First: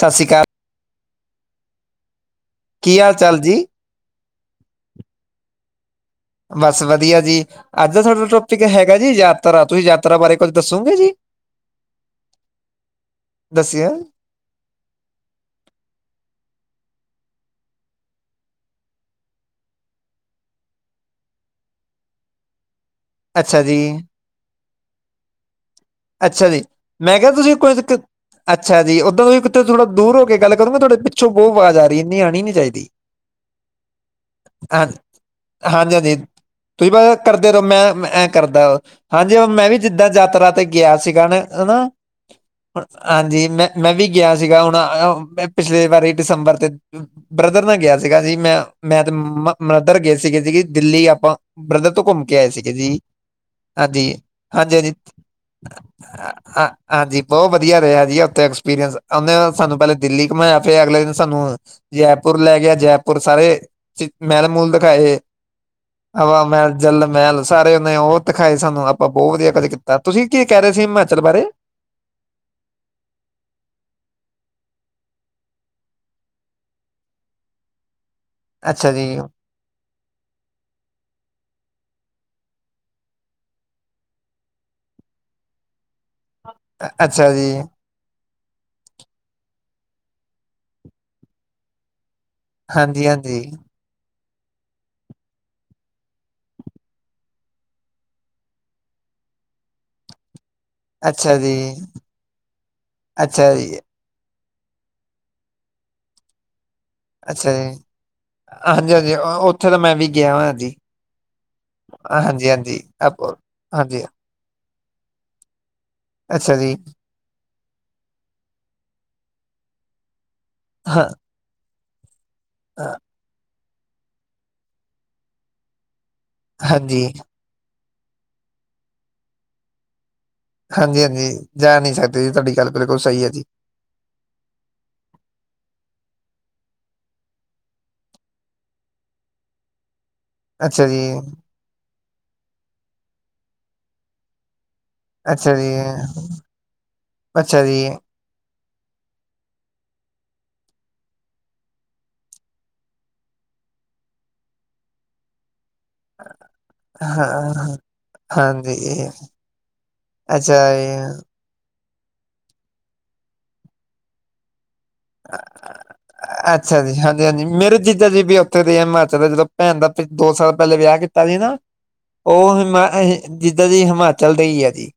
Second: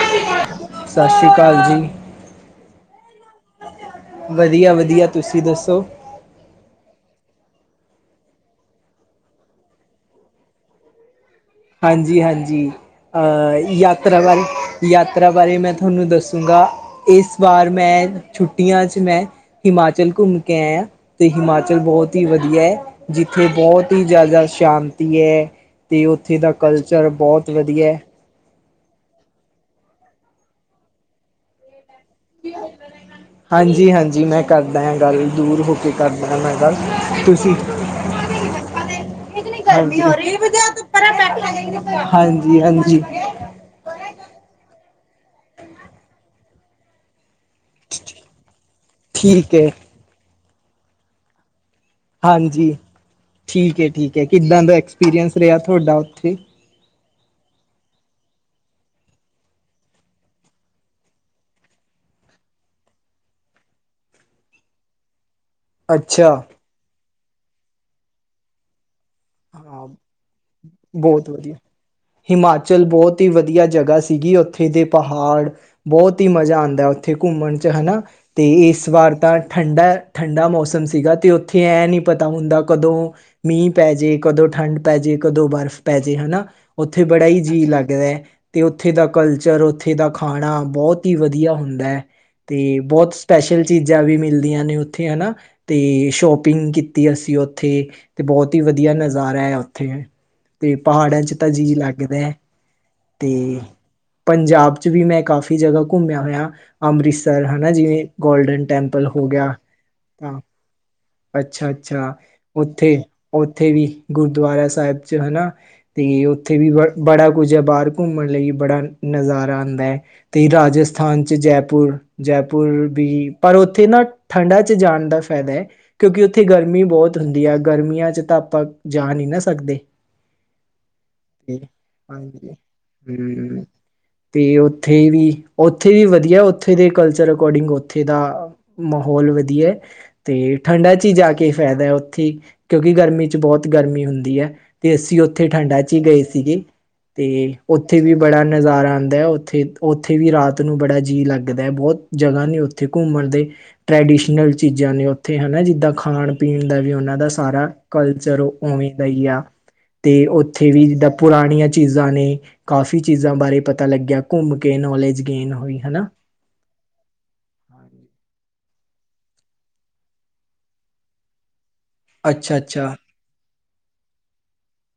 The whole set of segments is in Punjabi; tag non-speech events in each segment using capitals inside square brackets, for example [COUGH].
ਸਸ ਰੀ ਕਾਲ। ਸਸ ਰੀ ਕਾਲ ਜੀ। ਕੀ ਹਾਲ-ਚਾਲ ਜੀ? ਵਦੀਆ-ਵਦੀਆ, ਤੁਸੀਂ ਦੱਸੋ। ਬਸ ਵਧੀਆ ਜੀ, ਅੱਜ ਸਾਡਾ ਟੋਪਿਕ ਹੈਗਾ ਜੀ ਯਾਤਰਾ। ਤੁਸੀਂ ਯਾਤਰਾ ਬਾਰੇ ਕੁਝ ਦੱਸੋਗੇ ਜੀ? ਹਾਂਜੀ-ਹਾਂਜੀ, ਅਹ ਦੱਸਿਓ ਯਾਤਰਾ ਬਾਰੇ ਯਾਤਰਾ ਬਾਰੇ ਮੈਂ ਥੋਨੂੰ ਦੱਸੂੰਗਾ, ਏਸ ਵਾਰ ਮੈਂ ਛੁੱਟੀਆਂ ਚ ਮੈਂ ਹਿਮਾਚਲ ਘੁੰਮ ਕੇ ਆਇਆ, ਤੇ ਹਿਮਾਚਲ ਬਹੁਤ ਈ ਵਦੀਐ। ਜਿੱਥੇ ਅੱਛਾ ਜੀ ਬਹੁਤ ਈ ਜ਼ਿਆਦਾ ਸ਼ਾਂਤੀ ਐ, ਤੇ ਉਹ ਓਥੇ ਅੱਛਾ ਦਾ ਜੀ ਕਲਚਰ ਮੈਂ ਕਿਹਾ ਬਹੁਤ ਤੁਸੀਂ ਕੋਈ ਵਦੀਆ ਐ। ਕ- ਅੱਛਾ ਜੀ, ਉਦਾਂ ਵੀ ਕਿੱਥੋਂ ਥੋੜਾ ਦੂਰ ਹੋ ਕੇ ਗੱਲ ਕਰੋਂਗੇ ਤੁਹਾਡੇ ਪਿੱਛੋਂ ਬਹੁਤ ਵਾਜ਼ ਆ ਬਈ ਏਨੀ ਆਣੀ ਨੀ ਚਾਹੀਦੀ। ਹਾਂਜੀ-ਹਾਂਜੀ, ਮੈਂ ਕਰਦਾ ਹਾਂ ਆਂ ਗੱਲ ਦੂਰ ਹੋ ਕੇ ਕਰਦਾ ਆਂ ਮੈਂ ਗੱਲ, ਤੁਸੀਂ ਫੇਰ ਓਹ ਮੈਂ ਐਂ ਕਰਦਾ ਵਾ, ਹਾਂਜੀ ਮੈਂ ਵੀ ਹਾਂਜੀ ਜਿੱਦਾਂ ਯਾਤਰਾ ਤੇ ਗਿਆ ਅਸੀਂ ਕਹਿਨਾ ਅਨਾ, ਹਾਂਜੀ ਹੁਣ ਅ ਹਾਂਜੀ ਮੈਂ-ਮੈਂ ਵੀ ਗਿਆ ਸੀਗਾ ਹੁਣ, ਪਿਛਲੇ ਵਾਰੀ ਦਸੰਬਰ ਤੇ ਬ੍ਰਦਰ ਨਾਲ ਗਿਆ ਸੀਗਾ ਜੀ ਮੈਂ, ਮੈਂ ਤੇ ਠੀਕ ਮੰਮਾ ਹੈ ਬਰਦਰ ਗਏ ਸੀਗੇ ਸੀਗੇ ਦਿੱਲੀ ਆਪਾਂ, ਬ੍ਰਦਰ ਤੋਂ ਘੁੰਮ ਕੇ ਆਏ ਹਾਂਜੀ, ਸੀਗੇ ਜੀ ਠੀਕ ਹਾਂਜੀ ਐ-ਠੀਕ ਐ, ਕਿੱਦਾਂ ਦਾ ਹਾਂਜੀ ਹਾਂਜੀ ਐਕਸਪੀਰੀਅੰਸ ਰਿਹਾ ਥੋਡਾ ਓਥੇ। ਅ- ਅ- ਹਾਂਜੀ ਬਹੁ ਵਧੀਆ ਰਿਹਾ ਜੀ ਓਥੇ ਐਕਸਪੀਰੀਅੰਸ, ਓਹਨੇ ਸਾਨੂੰ ਪਹਿਲਾਂ ਦਿੱਲੀ ਘੁੰਮਾਇਆ ਫੇਰ ਅਗਲੇ ਦਿਨ ਸਾਨੂੰ ਜੈਪੁਰ ਲੈ ਗਿਆ ਜੈਪੁਰ ਸਾਰੇ, ਮੈਲ ਮੂਲ ਦਿਖਾਏ। ਅੱਛਾ ਹਵਾ ਮਹਿਲ, ਜਲ ਮਹਿਲ ਸਾਰੇ ਉਹਨੇ ਉਹ ਦਿਖਾਏ ਸਾਨੂੰ, ਆਪਾਂ ਬਹੁ ਵਦੀਆ ਕੁਝ ਕੀਤਾ ਤੁਸੀਂ ਕੀ ਕਹਿ ਰਹੇ ਸੀ ਹਿਮਾਚਲ ਬੋਤ ਬਾਰੇ ਵਦੀਆ। ਹਿਮਾਚਲ ਬੋਤ ਈ ਵਦੀਆ ਜਗ੍ਹਾ ਸੀਗੀ ਓਥੇ ਦੇ ਪਹਾੜ ਬੋਤ ਹੀ ਮਜ਼ਾ ਆਂਦਾ ਓਥੇ ਘੁੰਮਣ ਚ ਹਨਾ, ਤੇ ਏਸ ਅੱਛਾ ਜੀ ਵਾਰ ਤਾਂ ਠੰਡਾ-ਠੰਡਾ ਮੌਸਮ ਸੀਗਾ ਤੇ ਓਥੇ ਐਂ ਨਹੀਂ ਪਤਾ ਹੁੰਦਾ ਕਦੋਂ ਮੀਂਹ ਪੈ ਜੇ। ਕਦੋਂ ਠੰਢ ਪੈ ਜੇ ਕਦੋਂ ਬਰਫ਼ ਪੈ ਜੇ ਹਨਾ, ਅ- ਓਥੇ ਬੜਾ ਅੱਛਾ ਹੀ ਜੀ ਜੀਅ ਲੱਗ ਕਿਵੇਂ, ਤੇ ਓਥੇ ਦਾ ਕਲਚਰ ਓਥੇ ਦਾ ਖਾਣਾ ਬਹੁਤ ਹੀ ਵਧੀਆ ਹੁੰਦਾ। ਤੇ ਹਾਂਜੀ ਬਹੁਤ ਹਾਂਜੀ ਸਪੈਸ਼ਲ ਚੀਜ਼ਾਂ ਵੀ ਮਿਲਦੀਆਂ ਨੇ ਓਥੇ ਹਨਾ। ਤੇ ਸ਼ੋਪਿੰਗ ਕੀਤੀ ਅਸੀਂ ਓਥੇ, ਤੇ ਬਹੁਤ ਈ ਵਦੀਆ ਨਜ਼ਾ ਨਜ਼ਾਰਾ ਹੈ ਓਥੇ ਤੇ ਪਹਾੜਾਂ 'ਚ ਅੱਛਾ ਤਾਂ ਜੀ, ਜੀਅ ਲੱਗਦਾ ਤੇ ਅੱਛਾ ਜੀ, ਪੰਜਾਬ ਚ ਵੀ ਮੈਂ ਕਾਫ਼ੀ ਜਗ੍ਹਾ ਘੁੰਮਿਆ ਹੋਇਆ। ਅੰਮ੍ਰਿਤਸਰ ਅੱਛਾ ਹਨਾ ਜੀ। ਜਿਵੇਂ ਗੋਲਡਨ ਟੈਂਪਲ ਹਾਂਜੀ-ਹਾਂਜੀ ਹੋ ਗਿਆ, ਉੱਥੇ ਤਾਂ ਮੈਂ ਵੀ ਗਿਆ ਤਾਂ ਹੋਇਆ ਜੀ, ਅੱਛਾ-ਅੱਛਾ, ਹਾਂਜੀ-ਹਾਂਜੀ ਹਾਂਜੀ, ਆਪ ਓਥੇ-ਓਥੇ ਵੀ। ਹਾਂਜੀ ਗੁਰਦੁਆਰਾ ਸਾਹਿਬ ਚ ਹਨਾ, ਤੇ ਅੱਛਾ ਓਥੇ ਵੀ ਜੀ, ਬ ਬੜਾ ਕੁਝ ਏ ਬਾਹਰ ਘੁੰਮਣ ਲਈ ਬੜਾ ਨਜ਼ਾਰਾ ਆਂਦਾ, ਤੇ ਹਾਂ, ਰਾਜਸਥਾਨ ਚ ਜੈਪੁਰ, ਜੈਪੁਰ ਅ, ਵੀ ਪਰ ਓਥੇ ਨਾ ਠੰਡਾਂ ਚ ਜਾਣ ਦਾ ਫੈਦਾ, ਕਿਉਂਕਿ ਓਥ ਓਥੇ ਗਰਮੀ ਹਾਂਜੀ। ਬਹੁਤ ਹੁੰਦੀ ਆ, ਗਰਮੀਆਂ ਚ ਤਾਂ ਆਪਾਂ ਜਾ ਨੀ ਨਾ ਸਕਦੇ। ਹਾਂਜੀ-ਹਾਂਜੀ, ਜਾ ਨੀ ਸਕਦੇ ਜੀ ਹਾਂਜੀ ਤੁਹਾਡੀ ਗੱਲ ਬਿਲਕੁਲ ਸਹੀ ਐ ਜੀ। ਹੂੰ ਤੇ ਓਥੇ ਵੀ-ਓਥੇ ਵੀ ਵਦੀਆ ਉੱਥੇ ਦੇ ਕਲਚਰ ਅਕੋਡਿੰਗ ਓਥੇ ਦਾ ਮਹੌਲ ਵਦੀਐ। ਤੇ ਅੱਛਾ ਠੰਡਾਂ ਜੀ। ਚ ਹੀ ਜਾ ਕੇ ਫਾਇਦਾ ਓਥੇ, ਕਿਉਂਕਿ ਗਰਮੀ ਚ ਬਹੁਤ ਗਰਮੀ ਹੁੰਦਏ। ਤੇ ਅਸੀਂ ਓਥੇ ਅੱਛਾ ਜੀ, ਠੰਡਾਂ ਚ ਹੀ ਗਏ ਸੀਗੇ, ਤੇ ਅੱਛਾ ਜੀ, ਓਥੇ ਵੀ ਬੜਾ ਨਜ਼ਾਰਾ ਆਂਦਾ, ਓਥੇ-ਓਥੇ ਵੀ ਰਾਤ ਨੂੰ ਬੜਾ ਜੀਅ ਲੱਗਦਾ, ਬੌਤ ਜਗਾਂ ਨੇ ਓਥੇ ਘੁੰਮਣ ਦੇ। ਟਰੈਡੀਸ਼ਨਲ ਚੀਜ਼ਾਂ ਨੇ ਓਥੇ ਹਨਾ ਜਿੱਦਾਂ ਖਾਣ-ਪੀਣ ਦਾ ਵੀ ਉਹਨਾਂ ਦਾ ਹਾਂ, ਸਾਰਾ ਕਲਚਰ ਓਹ ਓਵੇਂ ਦਾ ਹਾਂਜੀ। ਹੀ ਆ, ਤੇ ਅੱਛਾ ਓਥੇ ਜੀ, ਵੀ ਜਿੱਦਾਂ ਪੁ ਪੁਰਾਣੀਆਂ ਚੀਜ਼ਾਂ ਨੇ ਕਾਫੀ ਚੀਜ਼ਾਂ ਬਾਰੇ ਪਤਾ ਲੱਗਿਆ ਘੁੰਮ ਕੇ ਨੌਲੇਜ ਗੇਨ ਹੋਈ, ਹਨਾ? ਅੱਛਾ ਜੀ, ਹਾਂਜੀ-ਹਾਂਜੀ ਮੇਰੇ ਜੀਜਾ ਹਾਂਜੀ। ਜੀ ਵੀ ਓਥੇ ਰਏ ਆ ਹਿਮਾਚਲ ਦਾ ਜਦੋਂ ਭੈਣ ਦਾ ਦੋ ਸਾਲ ਪਹਿਲੇ ਵਿਆਹ ਕੀਤਾ ਸੀ ਨਾ। ਅੱਛਾ ਉਹ ਹਿਮਾ ਅੱਛਾ ਜਿੱਦਾਂ ਦੀ ਹਿਮਾਚਲ ਦੇ ਹੀ ਹੈ ਜੀ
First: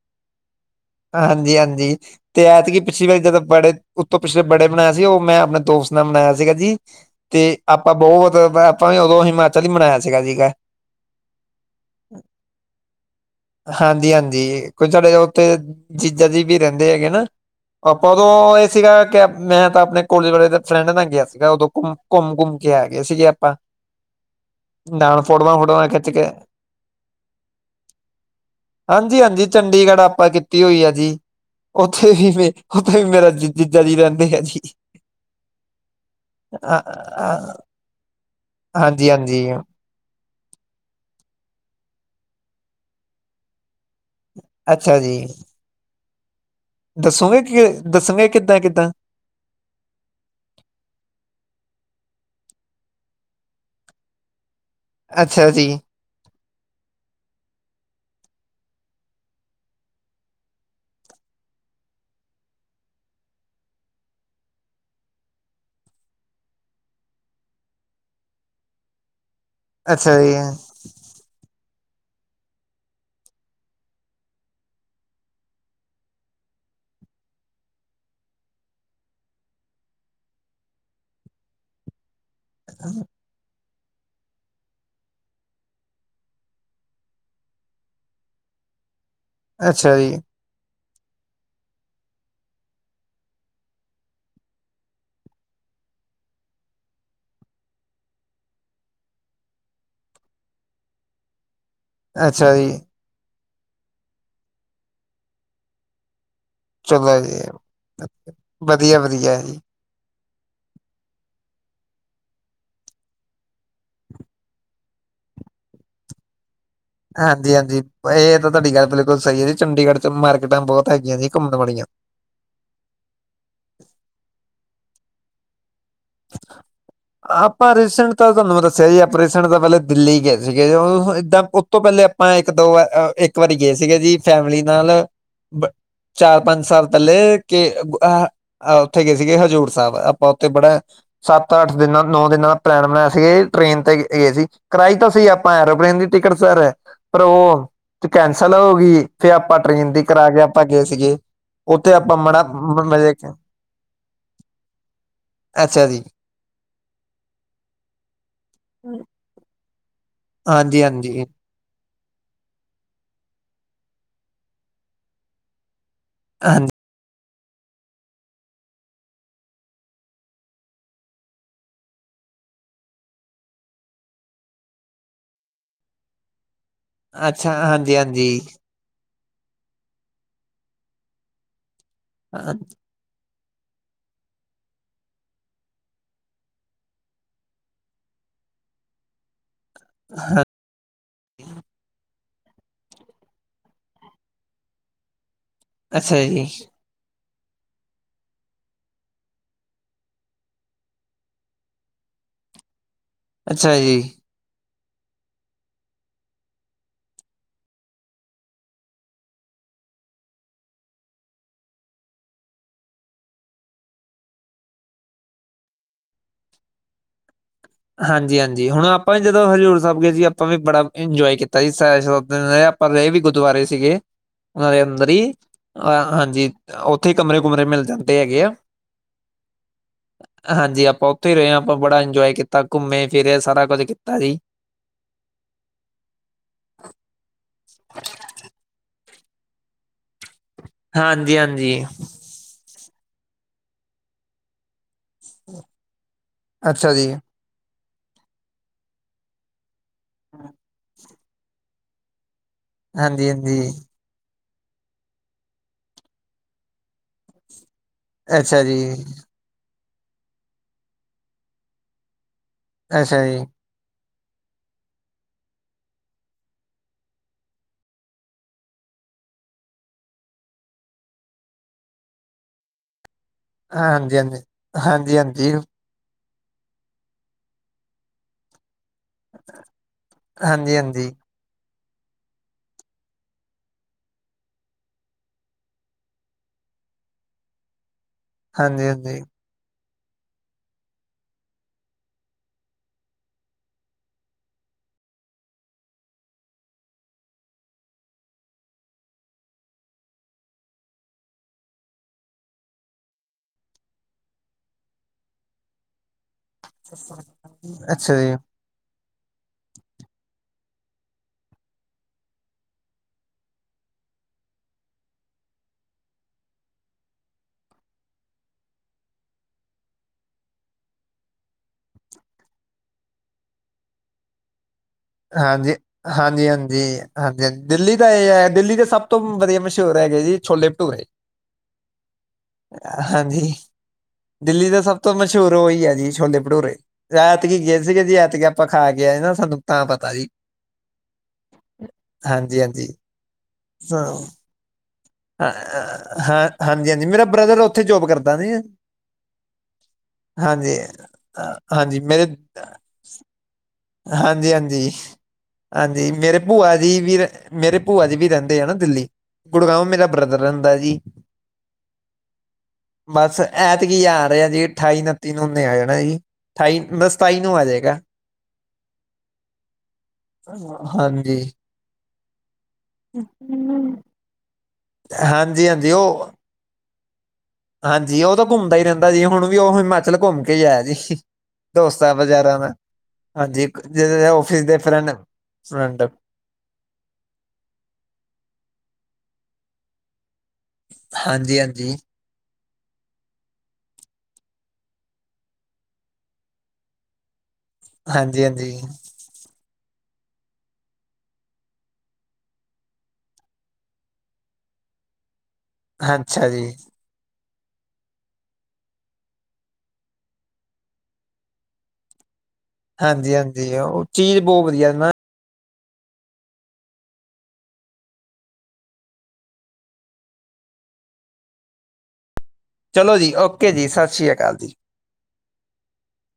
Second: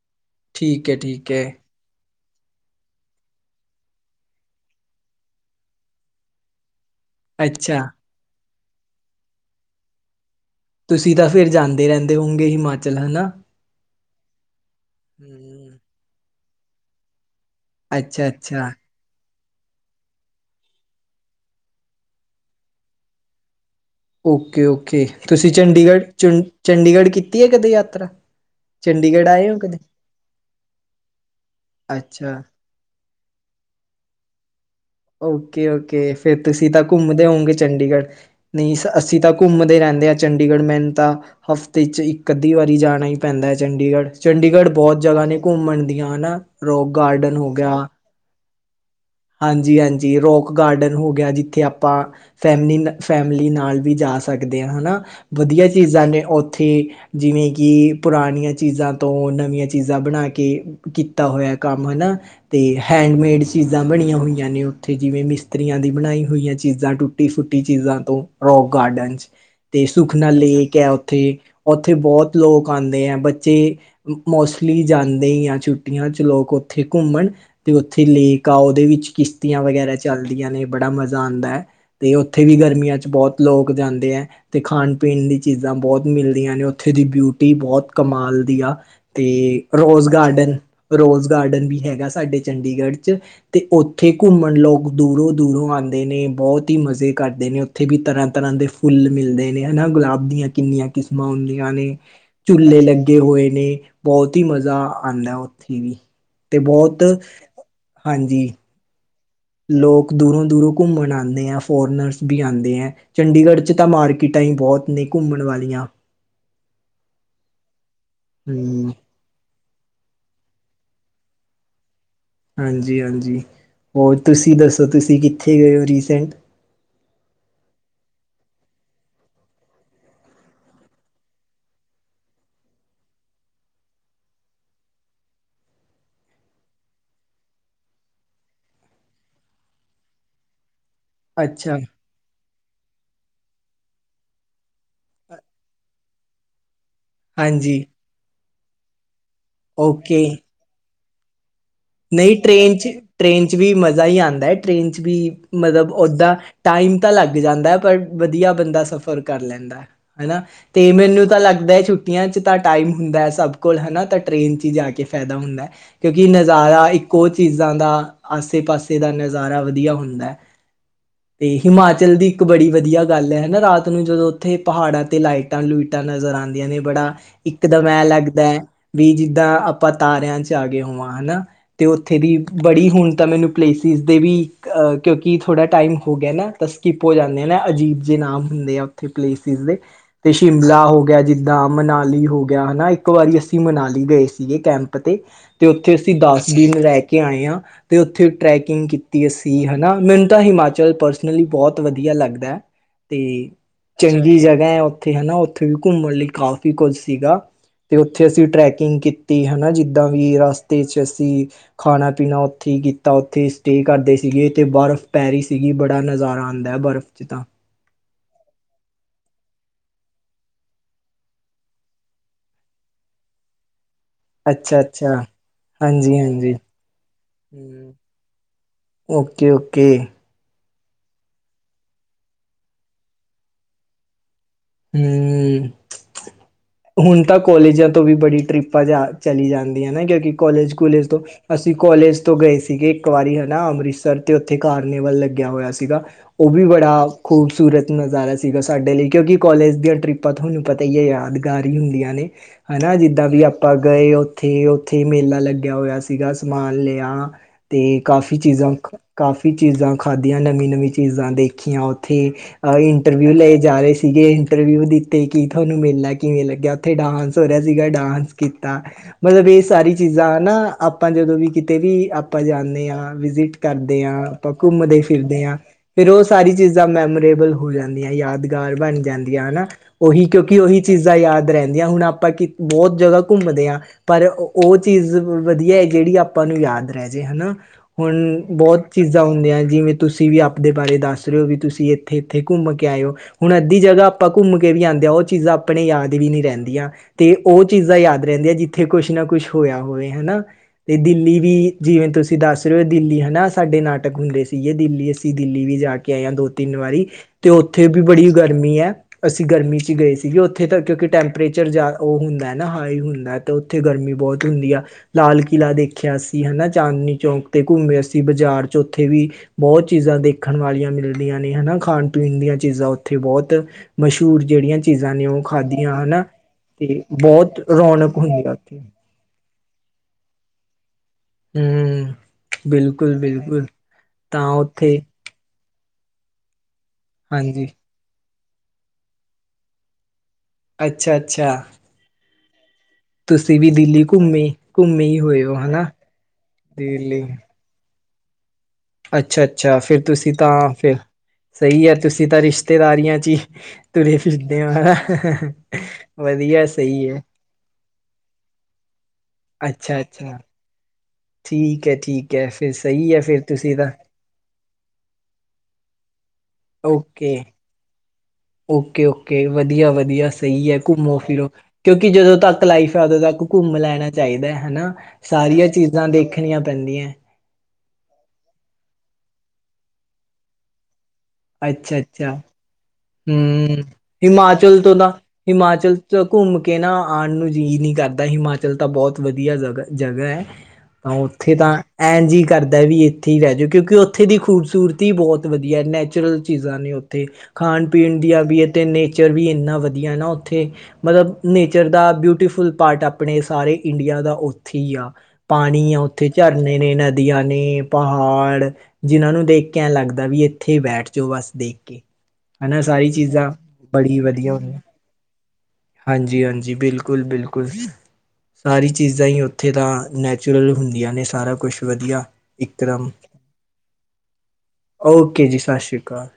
ਠੀਕ ਹੈ ਠੀਕ ਹੈ ਹਾਂਜੀ ਹਾਂਜੀ ਤੇ ਐਤਕੀ ਪਿਛਲੀ ਵਾਰੀ ਜਦ ਬੜੇ ਉਤੋਂ ਪਿਛਲੇ ਬੜੇ ਬਨਾਇਆ ਸੀ ਉਹ ਮੈਂ ਆਪਣੇ ਦੋਸਤ ਨਾਲ ਬਨਾਇਆ ਸੀਗਾ ਜੀ ਤੇ ਅੱਛਾ ਆਪਾਂ ਬੋਤ ਆਪਾਂ ਵੀ ਉਦੋ ਹਿਮਾਚਲ ਹੀ ਮਨਾਇਆ ਸੀਗਾ। ਤੁਸੀ ਤਾਂ ਫਿਰ ਜਾਂਦੇ ਰੈਂਦੇ ਹੋਗੇ ਹਿਮਾਚਲ ਹਨਾ- ਹਾਂਜੀ- ਹਾਂਜੀ ਕੋ ਸਾਡੇ ਉਥੇ ਹੂੰ। ਜੀਜਾ ਜੀ ਵੀ ਰੈਂਦੇ ਹੈਗੇ ਨਾ- ਆਪਾਂ ਉਦੋ ਅੱਛਾ ਇਹ ਅੱਛਾ ਸੀਗਾ ਕਿ- ਮੈ ਤਾਂ ਆਪਣੇ ਕੋਲੇਜ ਵਾਲੇ ਦੇ ਫਰੈਡ ਨਾਲ ਗਿਆ ਸੀਗਾ ਉਦੋ ਘੁੰਮ- ਘੁੰਮ- ਘੁੰਮ ਕੇ ਆ ਗਏ ਸੀਗੇ ਆਪਾਂ- ਓਕੇ- ਓਕੇ ਨਾਲ ਤੁਸੀ ਫੋਟੋਆਂ ਫੋਟੋਆਂ ਚੰਡੀਗੜ੍ਹ ਖਿੱਚ ਕੇ 'ਚ ਚੰਡੀਗੜ੍ਹ ਕੀਤੀ ਹੈ। ਕਦੇ ਯਾਤਰਾ ਹਾਂਜੀ ਚੰਡੀਗੜ੍ਹ ਹਾਂਜੀ ਆਏ ਹੋ ਕਦੇ ਚੰਡੀਗੜ੍ਹ ਆਪਾਂ ਕੀਤੀ ਹੋਈ ਆ ਜੀ ਉੱਥੇ ਵੀ ਅੱਛਾ ਮ ਉਥੇ ਵੀ ਮੇਰਾ ਜ ਜੀਜਾ ਜੀ ਰੈਂਦੇ ਆ ਜੀ ਓਕੇ ਓਕੇ ਫੇਿਰ ਤੁਸੀਂ ਹਾਂ- ਤਾਂ ਘੁੰਮਦੇ ਹੋਓਗੇ ਹਾਂ- ਚੰਡੀਗੜ੍ਹ ਨਹੀਂ ਹਾਂਜੀ ਅਸੀਂ ਤਾਂ ਹਾਂਜੀ ਘੁੰਮਦੇ ਰਹਿੰਦੇ ਹਾਂ ਚੰਡੀਗੜ੍ਹ ਮੈਨੂੰ ਤਾਂ ਹਫ਼ਤੇ ਚ ਇੱਕ ਅੱਧੀ ਵਾਰੀ ਜਾਣਾ ਹੀ ਪੈਂਦਾ ਹੈ ਚੰਡੀਗੜ੍ਹ ਚੰਡੀਗੜ੍ਹ ਅੱਛਾ ਬੋਤ ਜੀ ਜਗ੍ਹਾ ਨੇ ਘੁੰਮਣ ਦੀਆਂ ਹਨਾ ਦੱਸੋਗੇ ਕਿ ਦੱਸਾਂਗੇ ਕਿੱਦਾਂ ਕਿੱਦਾਂ ਹਾਂਜੀ ਹਾਂਜੀ ਰੋਕ ਗਾਰਡਨ ਹੋ ਗਿਆ ਜਿੱਥੇ ਆਪਾਂ ਫੈਮਲੀ ਫੈਮਲੀ ਨਾਲ ਵੀ ਜਾ ਸਕਦੇ ਆ ਹਨਾ ਅੱਛਾ ਜੀ ਵਧੀਆ ਚੀਜ਼ਾਂ ਨੇ ਉੱਥੇ ਜਿਵੇਂ ਕਿ ਪੁਰਾਣੀਆਂ ਚੀਜ਼ਾਂ ਤੋਂ ਨਵੀਆਂ ਚੀਜ਼ਾਂ ਬਣਾ ਕੇ ਕੀਤਾ ਹੋਇਆ ਕੰਮ ਹਨਾ ਤੇ ਹੈਂਡਮੇਡ ਚੀਜ਼ ਚੀਜ਼ਾਂ ਬਣੀਆਂ ਹੋਈਆਂ ਨੇ ਓਥੇ ਜਿਵੇਂ ਮਿਸਤਰੀਆਂ ਦੀ ਬਣਾਈ ਹੋਈਆਂ ਚੀਜ਼ਾਂ ਟੁੱਟੀ-ਫੁੱਟੀ ਚੀਜ਼ਾਂ ਤੋਂ। ਰੋਕ ਗਾਰਡਨ ਤੇ ਅੱਛਾ ਸੁਖਨਾ ਜੀ ਲੇਕ ਹੈ ਉੱਥੇ ਉਥੇ ਬੋਤ ਲੋਕ ਆਂਦੇ ਹੈ। ਬੱਚੇ- ਮੋਸਟਲੀ ਜਾਂਦੇ ਹੀ ਆ ਛੁੱਟੀਆਂ 'ਚ ਲੋਕ ਉਥੇ ਘੁੰਮਣ ਤੇ ਉਥੇ ਲੇਕ- ਗਾਂਵ ਵਿਚ ਕਿਸ਼ਤੀਆਂ ਵਗੈਰਾ ਚੱਲਦੀਆਂ ਨੇ ਬੜਾ ਮਜ਼ਾ ਆਂਦਾ ਹੈ। ਅਤੇ ਉਥੇ ਵੀ ਗਰਮੀਆਂ 'ਚ ਬਹੁਤ- ਲੋਕ ਜਾਂਦੇ ਹੈ। ਤੇ ਖਾਣ ਪੀਣ ਦੀ ਚੀਜਾ ਬਹੁਤ ਮਿਲਦੀਆਂ ਨੇ ਉਥੇ ਦੀ ਬਿਊਟੀ ਬਹੁਤ ਕਮਾਲ ਦੀ ਆ। ਤੇ ਅੱਛਾ ਰੋਜ਼ ਜੀ ਗਾਰਡਨ ਰੋਜ਼ ਗਾਰਡਨ ਵੀ ਹੈਗਾ ਸਾਡੇ ਚੰਡੀਗੜ੍ਹ 'ਚ- ਤੇ ਉੱਥੇ ਘੁੰਮਣ ਲੋਕ ਦੂਰੋ- ਦੂਰੋ ਆਂਦੇ ਨੇ ਬੋਤ ਹੀ ਮਜ਼ੇ ਕਰਦੇ ਨੇ- ਉਥੇ ਵੀ ਤਰ੍ਹਾਂ- ਤਰ੍ਹਾਂ ਦੇ ਫੁੱਲ ਮਿਲਦੇ ਨੇ ਹੈ। ਨਾ ਗੁਲਾਬ ਦੀਆ ਕਿਨੀਆਂ ਕਿਸਮਾਂ ਹੁੰਦੀਆਂ ਨੇ- ਅੱਛਾ ਜੀ ਝੁਲੇ ਲੱਗੇ ਹੋਏ ਨੇ ਬਹੁਤ ਹੀ ਮਜ਼ਾ ਆਂਦਾ ਉਥੇ ਵੀ। ਤੇ ਬੋਤ- ਚਲੋ ਜੀ ਵਧੀਆ- ਵਧੀਆ ਜੀ- ਲੋਕ ਦੂਰੋ- ਦੂਰੋ ਘੁੰਮਣ ਆਦੇਂ ਆ ਫੋਰਨਰਸ ਵੀ ਆਂਦੇ ਹੈ। ਚੰਡੀਗੜ੍ਹ 'ਚ ਤਾਂ ਮਾਰਕੀਟਾਂ ਹੀ ਬੋਤ ਨੇ ਘੁੰਮਣ ਵਾਲੀਆਂ। ਹਾਂਜੀ- ਹਾਂਜੀ ਇਹ ਤਾਂ ਤੁਹਾਡੀ ਗੱਲ ਹਮ ਬਿਲਕੁਲ ਸਹੀ ਹੈ। ਜੀ ਚੰਡੀਗੜ੍ਹ 'ਚ ਮਾਰਕੀਟਾਂ ਬਹੁਤ ਹੈਗੀਆਂ ਜੀ ਘੁੰਮਣ ਵਾਲੀਆਂ। ਹਾਂਜੀ- ਹਾਂਜੀ ਹੋਰ ਤੁਸੀ ਦੱਸੋ ਤੁਸੀ ਕਿਥੇ ਗਏ ਹੋ ਰੀਸੈਟ। [INAUDIBLE] ਆਪਾਂ ਰੀਸੈਂਟ ਤਾਂ ਤੁਹਾਨੂੰ ਦੱਸਿਆ ਜੀ ਆਪਾਂ ਰੀਸੈਂਟ ਤਾਂ ਪੈਲੇ ਦਿੱਲੀ ਗਏ ਸੀਗੇ ਇਦਾਂ- ਸਭ ਤੋਂ ਪੈਲੇ ਆਪਾ ਇਕ ਦੋ ਇਕ ਵਾਰੀ ਗਏ ਸੀਗੇ ਜੀ ਫੈਮਿਲੀ ਨਾਲ- ਚਾਰ ਪੰਜ ਸਾਲ ਪੈਲੇ ਕੇ ਉਥੇ ਗਏ ਸੀਗੇ ਹਜ਼ੂਰ ਸਾਬ ਆਪਾ ਉੱਥੇ ਬੜਾ- ਸੱਤ ਅੱਠ ਅੱਛਾ ਦਿਨਾਂ ਨੌ ਦਿਨਾਂ ਦਾ ਪਲੈਨ ਬਣਾਇਆ ਸੀਗੇ ਟ੍ਰੇਨ ਤੇ ਗਏ ਸੀ। ਕਰਾਈ ਤਾਂ ਸੀ ਆਪਾਂ ਐਰੋਪਲੇਨ ਦੀ ਟਿਕਟ ਸਰ ਪਰ ਉਹ ਹਾਂਜੀ ਕੈਂਸਲ ਹੋਗੀ। ਫਿਰ ਆਪਾਂ ਟ੍ਰਰੇਨ ਦੀ ਓਕੇ ਕਰਾ ਕੇ ਆਪਾਂ ਗਏ ਸੀਗੇ ਉਥੇ ਆਪਾਂ ਮਾੜਾ ਮ- ਵਿਚ ਵੀ ਮਜ਼ਾ ਹੀ ਆਦਾ ਟ੍ਰੇਨ 'ਚ ਵੀ ਅੱਛਾ ਮਤਲਬ ਜੀ ਦਾ- ਟਾਈਮ ਤਾਂ ਲੱਗ ਜਾਂਦਾ ਪਰ ਵਧੀਆ। ਬੰਦਾ ਸਫ਼ਰ ਕਰ ਲੈਦਾ ਹਨਾ ਹਾਂਜੀ ਤੇ ਹਾਂਜੀ ਮੈਨੂੰ ਤਾਂ ਲੱਗਦਾ ਛੁੱ ਛੁਟੀਆਂ 'ਚ ਤਾਂ ਟਾਈਮ ਹੁੰਦਾ ਹੈ। ਸਭ ਕੋਲ ਹਨਾ ਤਾਂ ਟ੍ਰੇਨ 'ਚ ਹੀ ਜਾ ਕੇ ਫੈਦਾ ਹੁੰਦਾ ਹੈ। ਕਿਉਕਿ ਹਾਂਜੀ ਜਿਆਦਾ ਇੱਕੋ ਚੀਜਾ ਦਾ ਆਸੇ ਪਾਸੇ ਦਾ ਨਜਾਰਾ ਵਧੀਆ ਹੁੰਦਾ ਹੈ। ਹ [INAUDIBLE] ਤੇ ਹਿਮਾਚਲ ਦੀ ਇਕ ਬੜੀ ਵਧੀਆ ਗੱਲ ਹੈ। ਹਨਾ ਰਾਤ ਨੂੰ ਜਦੋ ਉਥੇ ਪਹਾੜਾਂ ਤੇ ਲਾਈਟਾਂ ਲੁਇਟਾਂ ਨਜ਼ਰ ਆਂਦੀਆਂ ਨੇ- ਬੜਾ ਅੱਛਾ ਇੱਕ ਦਮ ਐ ਹਾਂਜੀ-ਹਾਂਜੀ ਲੱਗਦੈ। ਵੀ ਜਿੱਦਾਂ ਆਪਾਂ ਤਾਰਿਆਂ 'ਚ ਆਗੇ ਹੋਵਾਂ ਹਨਾ ਤੇ ਉੱਥੇ ਦੀ ਬੜੀ ਹੁਣ ਤਾਂ ਮੈਨੂੰ ਪਲੇਸਿਸ ਦੇ ਵੀ ਆ, ਕਿਉਂਕੀ ਥੋੜ੍ਹਾ ਟਾਈਮ ਹੋ ਗਿਆ ਨਾ ਤਾਂ ਸਕਿੱਪ ਹੋ ਜਾਂਨੇ ਆ ਨਾ ਅਜੀਬ ਜੇ ਨਾਮ ਹੁੰਦੇ ਆ। ਓਥੇ ਪਲੇਸਿਸ ਨੇ ਤੇ ਸ਼ਿ ਸ਼ਿਮਲਾ ਹੋ ਗਿਆ, ਜਿੱਦਾਂ ਮਨਾਲੀ ਹੋ ਗਿਆ ਹਨਾ ਇੱਕ ਵਾਰੀ ਅਸੀਂ ਮਨਾਲੀ ਗਏ ਸੀਗੇ ਕੈਂਪ ਤੇ ਤੇ ਓਥੇ ਅਸੀਂ ਅੱਛਾ ਜੀ, ਦਸ ਦਿਨ ਰੈ ਕੇ ਆਏ ਆ। ਤੇ ਓਥੇ ਟ੍ਰੈਕਿੰਗ ਕੀਤੀ ਅਸੀਂ ਹਨਾ, ਮੈਨੂੰ ਤਾਂ ਹਿਮਾਚਲ ਪਰਸਨਲੀ ਬਹੁਤ ਵਧੀਆ ਲੱਗਦੈ। ਤੇ ਅੱਛਾ ਜੀ। ਚੰਗੀ ਜਗ੍ਹਾ ਐ ਓਥੇ ਹਨਾ, ਓਥੇ ਵੀ ਘੁੰਮਣ ਲਈ ਕਾਫ਼ੀ ਕੁੱਝ ਸੀਗਾ। ਤੇ ਉਥੇ ਅਸੀ ਟਰੈਕਿੰਗ ਕੀਤੀ ਹਨਾ, ਜਿੱਦਾਂ ਵੀ ਰਸਤੇ ਚ ਅਸੀ- ਖਾਣਾ ਪੀਣਾ ਉਥੇ ਕੀਤਾ ਉਥੇ ਸਟੇ ਕਰਦੇ ਸੀਗੇ, ਤੇ ਬਰਫ਼ ਪੈ ਰਹੀ ਸੀਗੀ ਬੜਾ ਨਜ਼ਾਰਾ ਆਉਦਾ ਹੈ। ਬਰਫ਼ ਚੇਤਾਂ [UNINTELLIGIBLE] ਹਾਂਜੀ- ਹਾਂਜੀ, ਹੁਣ ਆਪਾਂ ਵੀ ਜਦੋਂ ਹਜ਼ੂਰ ਸਾਹਿਬ ਗਏ ਸੀ ਆਪਾਂ ਵੀ ਬੜਾ ਇੰਜੋਏ ਕੀਤਾ ਜੀ ਸ- ਪਰ ਰਹੇ ਵੀ ਗੁਰਦੁਆਰੇ ਸੀਗੇ। ਉਹਨਾਂ ਅੱਛਾ ਦੇ ਅੰਦਰ ਅੱਛਾ ਹੀ, ਅ ਹਾਂਜੀ ਉਥੇ ਕਮਰੇ ਕੁਮਰੇ ਮਿਲ ਜਾਂਦੇ ਹੈਗੇ ਆ। ਓਕੇ -ਓਕੇ- ਹਾਂਜੀ ਆਪਾਂ ਉਥੇ ਹੀ ਰਹੇ ਹਾਂ ਆਪਾਂ ਬੜਾ ਇੰਜੋਏ ਕੀਤਾ ਘੁੰਮੇ ਫਿਰੇ ਸਾਰਾ ਕੁਝ ਕੀਤਾ ਜੀ। ਹਮ [UNINTELLIGIBLE] ਹੁਣ ਤਾਂ ਕੋਲਜਾਂ ਤੋ ਵੀ ਬੜੀ ਟ੍ਰਿਪਾਂ ਜਾ ਚਲੀ ਜਾਂਦੀਆਂ ਨਾ ਕਿਉਕਿ- ਕੋਲਜ ਕਲੇਜ ਤੋਂ ਅਸੀ ਹਾਂਜੀ-ਹਾਂਜੀ ਕੋਲਜ ਤੋ ਗਏ ਸੀਗੇ ਇਕ ਵਾਰੀ, ਹਨਾ ਅੰਮ੍ਰਿਤਸਰ- ਤੇ ਉਥੇ ਕਾਰਨੀੇਵਲ ਲੱਗਿਆ ਹੋਇਆ ਸੀਗਾ, ਉਹ ਵੀ ਅੱਛਾ ਬੜਾ ਜੀ ਖੂਬਸੂਰਤ ਨਜਾਰਾ ਸੀਗਾ ਸਾਡੇ ਲਈ, ਕਿਉਕਿ ਕੋਲੇਜ ਦੀਆ ਟ੍ਰਿਪਾਂ ਤੁਹਾਨੂੰ ਪਤਾ ਹੀ ਹੈ। ਯਾਦਗਾਰ ਹੀ ਹੁੰਦੀਆਂ ਨੇ- ਹਨਾ ਜਿੱਦਾਂ ਵੀ ਹਾਂਜੀ-ਹਾਂਜੀ ਆਪਾਂ ਗਏ। ਉਥੇ- ਉਥੇ ਮੇਲਾ ਲੱਗਿਆ ਹੋਇਆ ਸੀਗਾ ਸਮਾਨ ਲਿਆ ਤੇ- ਕਾਫ਼ੀ ਅੱਛਾ ਚੀਜ਼ਾਂ, ਜੀ, ਕਾਫ਼ੀ ਚੀਜ਼ਾਂ ਖਾਧੀਆਂ ਨਵੀਂ-ਨਵੀਂ ਚੀਜ਼ਾਂ ਦੇਖੀਆਂ ਓਥੇ। [UNINTELLIGIBLE] ਅੱਛਾ ਇੰਟਰਵਿਊ ਜੀ ਲਈ ਜਾ ਰੇ ਸੀਗੇ ਇੰਟਰਵਿਊ ਦਿੱਤੇ ਕੀ ਥੋਂਨੂੰ ਮੇਲਾ ਕਿਵੇਂ ਲੱਗਿਆ, ਉੱਥੇ ਡਾਂਸ ਹੋ ਰਿਆ ਸੀਗਾ ਡਾਂਸ ਕੀਤਾ। ਮਤਲਬ ਏ ਸਾਰੀ ਚੀਜ਼ਾਂ ਨਾ, ਆਪਾਂ ਜਦੋਂ ਵੀ ਕਿਤੇ ਵੀ ਆਪਾਂ ਜਾਂਦੇ ਆ ਵਿਜਿਟ ਕਰਦੇ ਆ ਹਾਂਜੀ-ਹਾਂਜੀ। ਆਪਾਂ ਘੁੰਮਦੇ ਫਿਰਦੇ ਹਾਂਜੀ-ਹਾਂਜੀ, ਆ। ਫੇਰ ਓ ਸਾਰੀ ਚੀਜ਼ਾਂ ਮੈਮੋਰੇਬਲ ਹੋ ਜਾਂਦੀਆਂ, ਯਾਦਗਾਰ ਬਣ ਜਾਂਦੀਆਂ ਦੀਆ ਹਨਾ ਓਹੀ ਕਿਉਂਕੀ ਓਹੀ ਹਾਂਜੀ-ਹਾਂਜੀ, ਚੀਜ਼ਾਂ ਯਾਦ ਰੈਂਦੀਆਂ ਹੁਣ ਆਪਾਂ ਕੀ ਬੋ ਜਗ੍ਹਾ ਘੁੰਮਦੇ ਆ। ਪਰ ਓ ਚੀਜ਼ ਵਧੀਆ ਐ ਜੇੜੀ ਆਪਾਂ ਨੂੰ ਯਾਦ ਰੇ ਜੇ ਹਨਾ ਹੁਣ ਬੋਤ ਚੀਜ਼ਾਂ ਹਾਂਜੀ-ਹਾਂਜੀ ਹੁੰਦੀਆਂ ਜਿਵੇਂ ਤੁਸੀਂ ਵੀ ਆਪਦੇ ਬਾਰੇ ਦੱਸ ਰੇ ਓ, ਵੀ ਤੁਸੀਂ ਏਥੇ ਏਥੇ ਘੁੰਮ ਕੇ ਆਇਓ। ਹੁਣ ਅੱਧੀ ਜਗ੍ਹਾ ਆਪਾਂ ਘੁੰਮ ਕੇ ਵੀ ਆਂਦੇ ਆ ਓ ਚੀਜ਼ਾਂ ਆਪਣੇ ਯਾਦ ਵੀ ਨਹੀਂ ਰੈਂਦੀਆਂ। ਤੇ ਓ ਚੀਜ਼ਾਂ ਯਾਦ ਰੈਂਦੀਆਂ ਜਿੱਥੇ ਕੁੱਛ ਨਾ ਕੁੱਛ ਹੋਇਆ ਹੋਵੇ, ਹਨਾ ਤੇ ਦਿੱਲੀ ਵੀ, ਜਿਵੇਂ ਤੁਸੀਂ ਦੱਸ ਰੇ ਓ ਦਿੱਲੀ ਹਨਾ ਸਾਡੇ ਨਾਟਕ ਹੁੰਦੇ ਸੀਗੇ ਦਿੱਲੀ ਅਸੀਂ ਦਿੱਲੀ ਵੀ ਜਾ ਕੇ ਆਏ ਆ ਦੋ ਤਿੰਨ ਵਾਰੀ, ਤੇ ਓਥੇ ਵੀ ਅੱਛਾ ਬੜੀ ਜੀ। ਗਰਮੀ ਐ। ਅਸੀਂ ਗਰਮੀ ਚ ਗਏ ਸੀਗੇ ਓਥੇ ਤਾਂ ਕਿਉਂਕੀ ਟੈਂਪਰੇਚਰ ਜਾ ਓ ਹੁੰਦੈ ਨਾ ਹਾਈ ਹੁੰਦੈ। ਤਾਂ ਓਥੇ ਗਰਮੀ ਬੋਤ ਹੁੰਦੀ ਆ। ਲਾਲ ਕਿਲ੍ਹਾ ਦੇਖਿਆ ਅਸੀ ਹਨਾ, ਚਾਂਦਨੀ ਚੌਂਕ ਤੇ ਘੁੰਮਿਆ ਅਸੀ ਬਾਜ਼ਾਰ ਚ' ਓਥੇ ਵੀ ਬਹੁਤ ਚੀਜ਼ਾਂ ਦੇਖਣ ਵਾਲੀਆਂ ਮਿਲਦੀਆਂ ਨੇ ਹਨਾ, ਖਾਣ ਪੀਣ ਦੀਆਂ ਚੀਜ਼ਾਂ ਓ ੳਥੇ ਬੋਤ ਮਸ਼ੂਰ ਜੇੜੀਆ ਚੀਜ਼ਾਂ ਨੇ ਓ ਹਾਂਜੀ, ਖਾਦੀਆਂ ਹਨਾ, ਹਾਂਜੀ, ਹਾਂਜੀ, ਤੇ ਹਾਂਜੀ, ਬੋਤ ਹਾਂਜੀ ਦਿੱਲੀ ਦਾ ਰੌਣਕ ਇਹ ਹੈ ਹੁੰਦਾ ਦਿੱਲੀ ਉੱਥੇ। ਦੇ ਸਭ ਤੋਂ ਵਧੀਆ ਮਸ਼ਹੂਰ ਹੈਗੇ ਜੀ ਛੋਲੇ ਭਟੂਰੇ ਹੂੰ, ਹਾਂਜੀ ਬਿਲਕੁਲ-ਬਿਲਕੁਲ ਤਾਂ ਦਿੱਲੀ ਦੇ ਉੱਥੇ ਸਭ ਤੋਂ ਮ ਮਸ਼ੂਰ ਓਈ ਐ ਜੀ ਛੋਲੇ ਭਟੂਰੇ, ਐਤਕੀ ਹਾਂਜੀ, ਗਏ ਸੀਗੇ ਜੀ ਐਤਕ ਆਪਾਂ ਖਾ ਕੇਏ ਨਾ ਸਾਨੂੰ ਤਾਂ ਪਤਾ ਜੀ। ਅੱਛਾ-ਅੱਛਾ, ਹਾਂਜੀ, ਹਾਂਜੀ। ਤੁਸੀਂ ਵੀ ਦਿੱਲੀ ਘੁੰਮੇ-ਘੁੰਮੇ ਅ ਹਾਂ ਹਾਂਜੀ-ਹਾਂਜੀ, ਮੇਰਾ ਬ੍ਰਦਰ ਓਥੇ ਜੋਬ ਕਰਦਾ ਨੀ। ਅੱਛਾ ਅੱਛਾ ਫਿਰ ਤੁਸੀਂ ਤਾਂ ਫਿਰ ਅ, ਸਹੀ ਐ, ਯਾਰ ਹਾਂਜੀ ਤੁਸੀਂ ਤਾਂ ਰਿਸ਼ਤੇਦਾਰੀਆਂ ਚ' ਹੀ ਤੁਰੇ ਫਿਰਦੇ ਹੋ ਹਾਂਜੀ-ਹਾਂਜੀ, ਹਨਾ ਹਾਂਜੀ ਮੇਰੇ ਵਧੀਆ ਭੂਆ ਦੀ ਸਹੀ ਵੀ ਹੈ ਮੇਰੇ ਭੂਆ ਜੀ ਵੀ ਰੈਂਦੇ ਆ ਨਾ ਦਿੱਲੀ। ਗੁੜਗਾਓ ਮੇਰਾ ਅੱਛਾ-ਅੱਛਾ ਬ੍ਰਦਰ ਰੈਂਦਾ ਜੀ। ਠੀਕ ਹੈ ਠੀਕ ਹੈ ਫਿਰ ਸਹੀ ਹੈ ਬਸ ਫਿਰ ਤੁਸੀਂ ਤਾਂ ਐਤਕੀ ਆ ਰਿਹਾ ਜੀ, ਅਠਾਈ ਉੱਨਤੀ ਨੂੰ ਨੇ ਆ ਜਾਣਾ ਜੀ। ਠਾਈ, ਬਸ ਸਤਾਈ ਨੂੰ ਆਜੇਗਾ। ਓਕੇ-ਓਕੇ, ਵਧੀਆ- ਵਧੀਆ। ਸਹੀ ਐ ਹਾਂਜੀ ਘੁੰਮੋ-ਫਿਰੋ। ਕਿਉਂਕਿ ਜਦੋਂ ਤੱਕ ਲਾਈਫ ਐ, ਉਦੋਂ ਤੱਕ ਘੁੰਮ ਲੈਣਾ ਚਾਈਦਾ ਐ, ਹੈਨਾ। ਹਾਂਜੀ ਸਾਰੀਆਂ ਹਾਂਜੀ ਚੀਜ਼ਾਂ ਉਹ ਦੇਖਣੀਆਂ ਪੈਂਦੀਆਂ। ਹਾਂਜੀ, ਉਹ ਤਾਂ ਘੁੰਮਦਾ ਈ ਰਹਿੰਦਾ ਜੀ, ਹੁਣ ਵੀ ਉਹ ਹਿਮਾਚਲ ਘੁੰਮ ਕੇ ਈ ਆਇਆ ਜੀ। ਡੋਸਾ ਬਜ਼ਾਰ ਮੈਂ। [UNINTELLIGIBLE] ਹੂੰ, ਹਿਮਾਚਲ ਤੋਂ ਨਾ ਫਰੈਂਡ ਹਿਮਚਲ ਫਰੈਂਡ ਚ ਘੁੰਮ ਕੇ ਨਾ ਆਣ ਨੂੰ ਜੀਅ ਨੀ ਕਰਦਾ ਹਿਮਾਚਲ ਤਾਂ ਬੋਤ ਵਧੀਆ ਜਗ ਜਗ੍ਹਾ ਐ। ਅ ਓਥੇ ਹਾਂਜੀ ਤਾਂ ਹਾਂਜੀ ਐਨ ਜੀ ਕਰਦੈ ਵੀ ਏਥੇ ਈ ਰੈ ਜੋ ਕਿਉਂਕੀ ਓਥੇ ਦੀ ਖੂਬਸੂਰਤੀ ਬੋਤ ਵਧੀਐ ਨੈਚੁਰਲ ਚੀਜ਼ਾਂ ਨੇ ਓਥੇ। ਖਾਣ, ਪੀਣ ਦੀਆਂ ਹਾਂਜੀ ਵੀ ਏ ਹਾਂਜੀ ਤੇ ਨੇਚਰ ਵੀ ਇੰਨਾ ਵਧੀਆ ਨਾ ਓਥੇ। ਮਤਲਬ ਨੇਚਰ ਦਾ ਬਿਊਟੀਫੁੱਲ ਪਾਰਟ ਆਪਣੇ ਸਾਰੇ ਇੰਡੀਆ ਦਾ ਓਥੇ ਈ ਆ। ਪਾਣੀ ਆ, ਓਥੇ ਅੱਛਾ ਜੀ ਝਰਨੇ ਨੇ ਨ ਦੀਆਂ ਨੇ, ਪਹਾੜ ਜਿਨਾਂ ਨੂੰ ਦੇਖ ਕੇ ਐ ਲੱਗਦਾ ਵੀ ਏਥੇ ਈ ਬੈਠ ਜੋ ਬਸ ਦੇਖ ਕੇ। ਹਨਾ ਸਾਰੀ ਹਾਂਜੀ ਚੀਜ਼ਾਂ ਹਾਂਜੀ ਉਹ ਬੜੀ ਚੀਜ਼ ਵਧੀਆ ਬਹੁਤ ਹੁੰਦ [UNINTELLIGIBLE] ਨਾ ਹਾਂਜੀ-ਹਾਂਜੀ, ਬਿਲਕੁੱਲ-ਬਿਲਕੁੱਲ। ਸਾਰੀ ਚੀਜ਼ਾਂ ਈ ਓਥੇ ਤਾਂ ਨੈਚੁਰਲ ਹੁੰਦੀਆਂ ਨੇ ਸਾਰਾ ਕੁੱਛ ਵਧੀਆ। ਇਕਦਮ ਚਲੋ ਜੀ, ਓਕੇ ਜੀ ਸਸ ਸ਼੍ਰੀ ਕਾਲ ਜੀ। ਓਕੇ ਜੀ, ਸਤਿ ਸ੍ਰੀ ਅਕਾਲ।